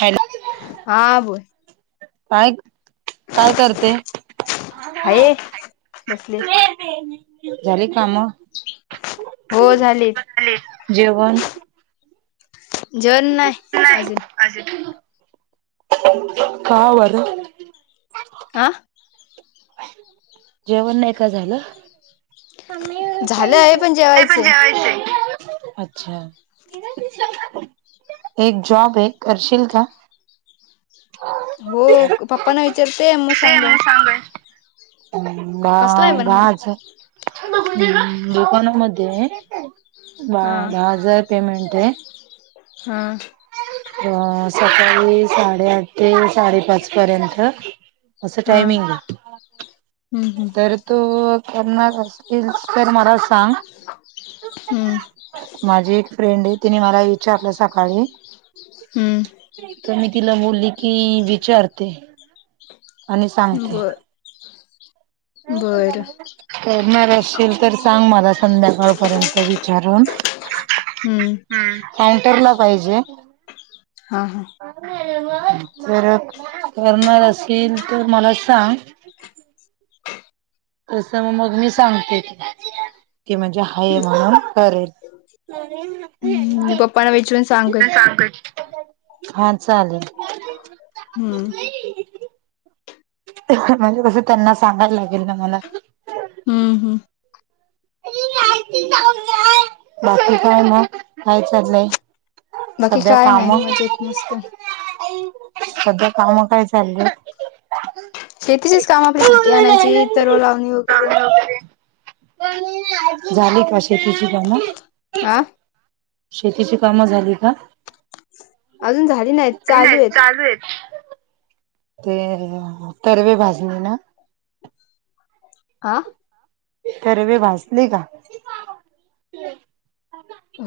Hello. हा बोल. काय गं काय करते? हाय बसले झाली काम? हो झाले जेवण? जेवण नाय अजून. [inaudible] का आवारं अं? जेवण नाही का झालं? [unintelligible] पण झालं आहे जेवायचंये. पण जेवायचंय अच्छा. एक जॉबये, करशील का? हो पप्पा ना विचारते, मग सांगेन. कसला आहे पण माझं दुकानामध्येये. बा हा दहा हजार पेमेंटये. हम्म. अं सकाळी साडेआठ ते साडेपाच पर्यंत असं हा टायमिंगये. हम्म हम्म तर तू करणार असलिल तर मला सांग. हम्म माझी एक फ्रेंडये, तिने मला विचारलं सकाळी. हम्म. तं मी तिला बोलली की, विचारते. आणि सांगते. बरं. करणार असशिल तर सांग मला, संध्याकाळ पर्यंत विचारून. हम्म काउंटरला पाहिजे. हा हा जर करणार असशिल तर मला सांग. तसं मग मी सांगते की, म्हणजे हाय म्हणून करेल. हम्म मी पप्पांना विचारून सांगन [unintelligible] हा चालेल. हम्म. म्हणजे कसं, त्यांना सांगायला लागेल ना मला. हम् हुम बाकी काय ये मग, काय चाललंय? बाकी सध्या काय नाही कामं. मजेत मस्त सध्या कामं काय चाललेत? शेतीचीच कामं आपली, भाटी आणायची तर लावणी वगैरे झाली का शेतीची कामं? आं? शेतीची काम झाली का? अजून झाली नाहीत, चालू येत. चालू येत. ते तरवे भाजणी ना? आ ती तरवे भाजली का?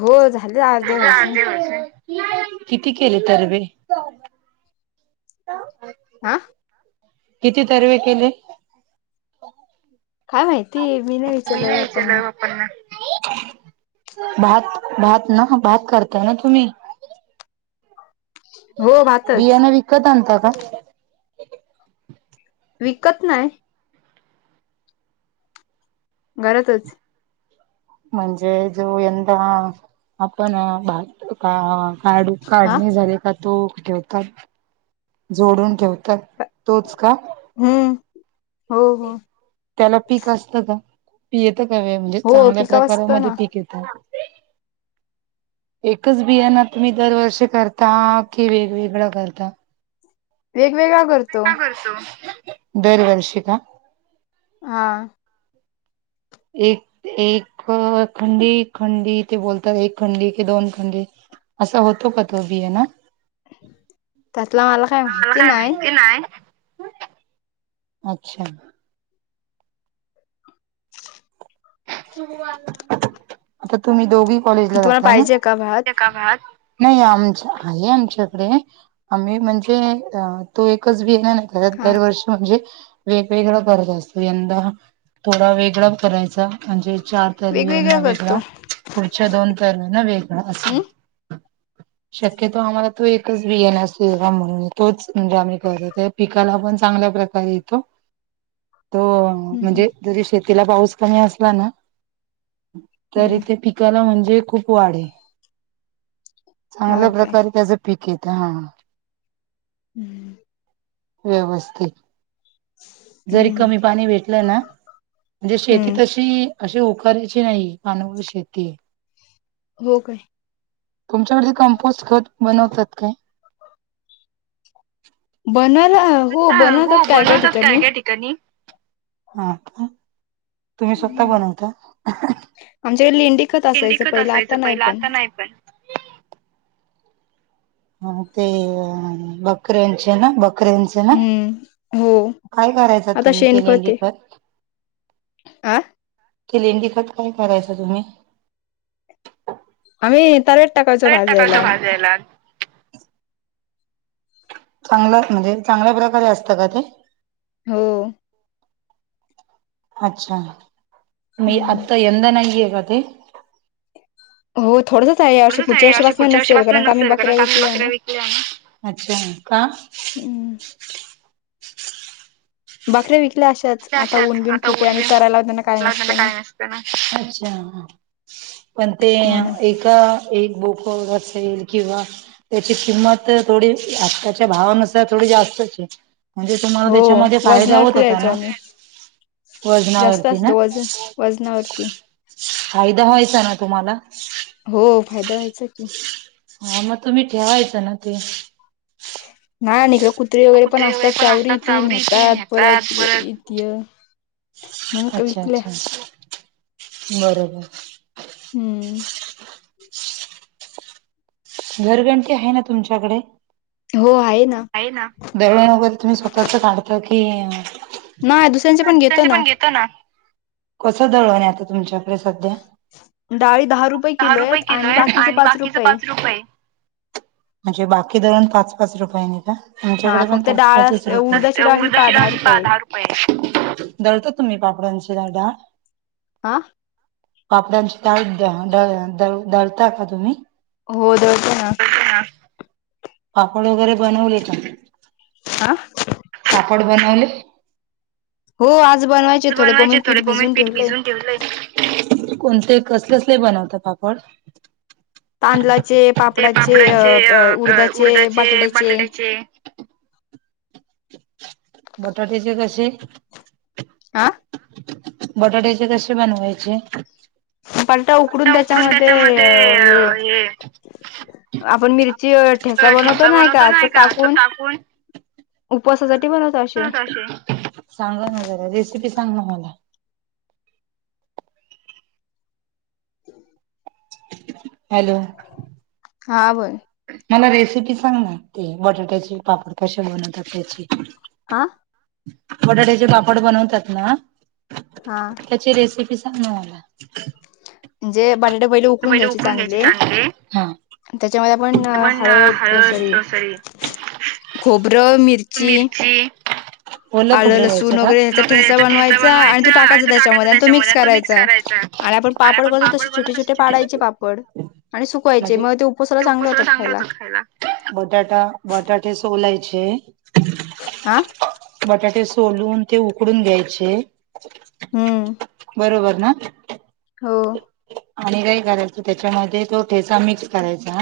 हो झाले वाजून अर्धे भाजले. किती केले तरवे? [unintelligible] हा. किती तर्वे केले? काय माहिती? मी नाही विचारलं पप्पांना. भात भात ना? भात करताय ना तुम्ही? [unintelligible] भातच बियाण विकतं आणता का? विकत नाय. घरातच. म्हणजे जो यंदा आपण भात का काडू हा काढणे झाले का? तो ठेवतात. जोडून ठेवतात तोच का? हम्म. हो हो. त्याला पीक असतं का? पी येतं का वे म्हणजे हो चांगल्या पिका वाचतो प्रकारामध्ये ना पीक येतं? एकच बियाण तुम्ही दरवर्षी करता. की वेगवेगळं करता? वेगवेगळा करतो. दरवर्षी का? हा. एक एक खंडी. खंडी. ते बोलतात एक खंडी की दोन खंडी? असं होतो का तो बीयान? त्यातला मला काय माहिती नाय. अच्छा. आता तुम्ही दोघी कॉलेजला तुम्हाला जाता ना? पाहिजे का भात नाही आमच्या, हाये आमच्याकडे. आम्ही म्हणजे तो एकच बेन परत हा दरवर्षी म्हणजे वेगवेगळा करत असतो. यंदा थोडा वेगळा करायचा. म्हणजे चार तरर्वीना वेगवेगळा करतो वेगळा. पुढच्या दोन तरर्वीना वेगळा. अस. हम्म शक्यतो आम्हाला तो एकच बी यन सेवा म्हणूने तोच म्हणजे आम्ही करतो. त्या पिकाला पण चांगल्या प्रकार का हीतो. तो. हम्म हम्म म्हणजे जरी शेतीला पाऊस पाणी असला ना? तरी हम्म ते पीक ला म्हणजे खूप वाढे. हा चांगल्या काय प्रकारे त्याच पिक येत. हा. हम्म. व्यवस्थित. जरी हम्म कमी पाणी भेटलं ना. म्हणजे शेती हम्म ही अशी होकाराची नाही. अनुभ शेतीये. हो काय? तुमच्याकड ते कम्पोस्ट खत बनवतात काय? बनवयला. हो बनवतात काय काय ठिकाणी. कानी. हा का? तुम्ही स्वतः हम्म. बनवता? आमच्याकडे लेंडीखत असायचं पहिलं. आता नाही पहिला पण. आता नाही पण ते बकरऱ्यांचे ना? बकरऱ्यांचे. हम्म हो काय करायचा आता तुम्ही ते शेणखत लेंडी आहे खत? आ ते ललेंडी खत काय करायच तुम्ही. आम्ही तव्यात टकााचो भाज टाकायचं एला भाजायला चांगलं म्हणजे चांगल्या प्रकारे असतं का ते? हो अच्छा! मग आता यंदा नाहीे का ते? हो थोडंसच आहे अशी पुढच्या आहे अशी वर्षीपासून नसेल कारण का आम्ही बकऱ्या विकल्याना. विकल्याना, अच्छा का? हम्म बकऱ्या विकल्या अशाच. आता अशाच ऊन बिन आता खूप आहे ऊन आणि बीन चरायला खूप काय त्यांना नसतं ना काही नसतय ना, अच्छा हा! पण ते म्हणून एका एक बोकडाचे येईल की ग, त्याची किंमत थोडी आताच्या भावानुसार थोडी जास्तच ये. म्हणजे तुम्हाला हो त्याच्यामध्ये फायदा होत वजनावरती होता द्यायचो ना? आम्ही जास्त वजनावरती असत ना? वजन वजनावरती फायदा व्हायचा ना तुम्हाला? हो फायदा व्हायचा की. हा मग तुम्ही ठेवायचं ना ते? नायन इकड कुत्री वगैरे पण असतात चावरी ती नेतात परत येतील. अच्छा! अच्छा! बरोबर हम्म घरघंटी आहे ना तुमच्याकडे? हो आहे ना. आहे ना दळन वगैरे तुम्ही स्वतःच काढता की अं? लोकांचे पण घेतो ना, कसं दळणये आता तुमच्यात, आता सध्द्या? दहा रुपये किलोय आणि बाकीच पाच रुपये. म्हणजे बाकी दळण पाच पाच रुपये ने का? हा आमच्याकडे पण फक्त पाच डाळ पाच अस च रुपये उडदाची डाळ ही पा [inaudible] रुपये. दहा रुपये. दळता तुम्ही पापडांची दाळ? आं? पापड्यांची डाळ द दळ दळू दळता का तुम्ही? हो दळतोना. दळतोना पापड वगैरे बनवले का? आं? पापड बनवले? हो आज बनवायचे थोडे मम्मीनी पीठ भिजून ठेवलंय. लय कोणते कसले कसले बनवता पापड? ते पापडाचे अ उडदाचे, बटाट्याचे. बटाट्याचे कशे? आह? बटाट्याचे कशे बनवायचे? बटाटा उकडून त्याच्यामध्ये हे ठेचा बनवतो नाही का तो टाकून, उपवासासाठी असे. बनवतो अशे, सांगा ना जरा रेसिपी सांग ना मला. [inaudible] हॅलो! हा बाय मला रेसिपी सांगना ती बटाट्याची पापड कसे बनवतात त्याची हा. बटाट्याचे पापड बनवतात ना. हा. त्याची रेसिपी सांग ना मला. म्हणजे बटाटे पहिले उकडून घ्यायचे चांगले. त्याच्यामध्ये आपण हळद अ सॉरी खोबरं मिरची. मिरची ओलं आलं खोबरं घ्यायचं. लसूण वगैरे हेचा ठेसा बनवायचा आणि तो टाकायचा त्याच्यामध्ये आणि तो मिक्स करायचा. आणि आपण पापड बनवतो तसे छोटे छोटे पाडायचे पापड आणि सुकवायचे मग ते उपवासाला चांगले कोसाला होतात चांगलं खायला. होतं बटाटा बटाटे सोलायचे. आ. बटाटे सोलून ते उकडून घ्यायचे. हम्म बरोबर ना. हो. आणि काय करायचं त्याच्यामध्ये तो ठेचा मिक्स करायचा.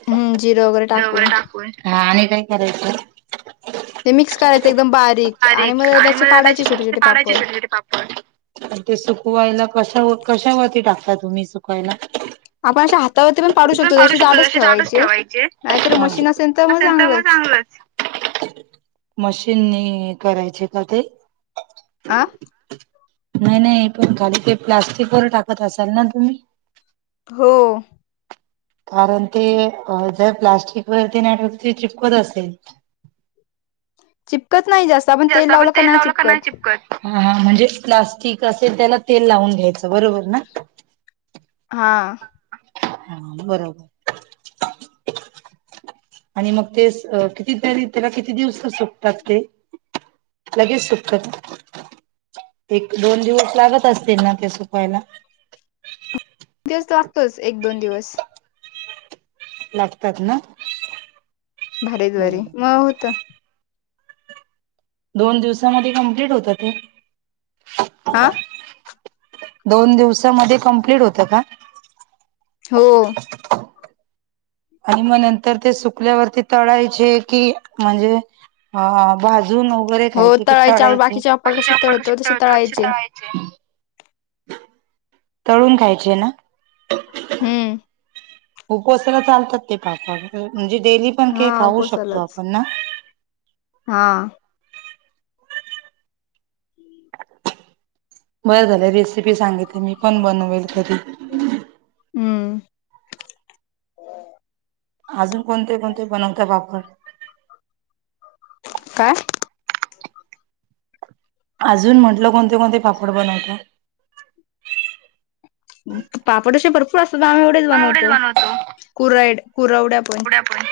खोबरे वगैरे टाकून हा आणि काय करायचं? ते मिक्स करायचं एकदम बारीक मग आणि त्याचे म पाडायचे छोटे त्याची पाडायची पापड. छोटे छोेटे पापड आन ते सुकवायला कशा कशावरती टाकता तुम्ही सुकायला? आपण पाडू शकतो जशी जाडच ठेवायचे हा असेल मग चांगलंच. मशीननी करायचे का ते? आ नाय नाही पण खाली ते प्लास्टिकवर टाकत असाल ना तुम्ही? हो. कारण ते अ जर प्लास्टिकवरती नाय ठेवलं तर चिपकत असेल. चिपकत नाही जास्त आपण तेल लावलं का नाय चिपकत. हा हा म्हणजे प्लास्टिक असेल त्याला तेल लावून घ्यायचं बरोबर ना. हा. हम्म बरोबर. आणि मग तेच अ कितीतरी त्याला किती दिवस सुकतात ते? लगेच सुकतात. एक दोन दिवस लागत असतील ना ते सुकवायला. दिवस लागतोच एक दोन दिवस. लागतात ना. बरं भारीद्वारी मग होत. दोन दिवसामध्ये कम्प्लीट होतात ते. आ. दोन दिवसामध्ये कम्प्लीट होतं का? हो. आणि मग नंतर ते सुकल्यावरती तळायचे कि म्हणजे अ भाजून वगैरे हो खायचे कि आपण तळायचे? बाकीचे पापड आणि कसे आपण कशी तसे तळतो तशे तळायचे तळाय तळून खायचे ना. हम्म. उपवासाला चालतात ते पापड म्हणजे डेली पण ते हा खाऊ शकतो उपसालाच. आपण ना. हा. बरं झालं रेसिपी सांगितली मी पण बनवेल कधी हम्म. अजून कोणते कोणते बनवता पापड? का? अजून म्हटलं कोणते कोणते पापड बनवता? पापड असे भरपूर असतात आम्ही एवढेच बनवतो कुरेड कुरवड्या पण. ड्या पण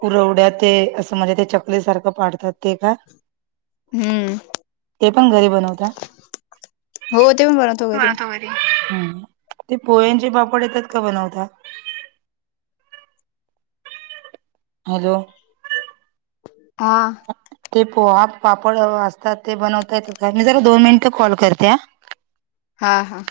कूरवड्या ते असं म्हणजे चकली सारखं पाडतात ते का? हम्म ते पण घरी बनवता? हो ते पण बनवतो होय घरी. होय हम ते पोह्यांचे पापड येतात का बनवता? हॅलो हा ते पोहा पापड असतात ते बनवता येतात का? मी जरा दोन मिनिट कॉल करते हा. हा हा.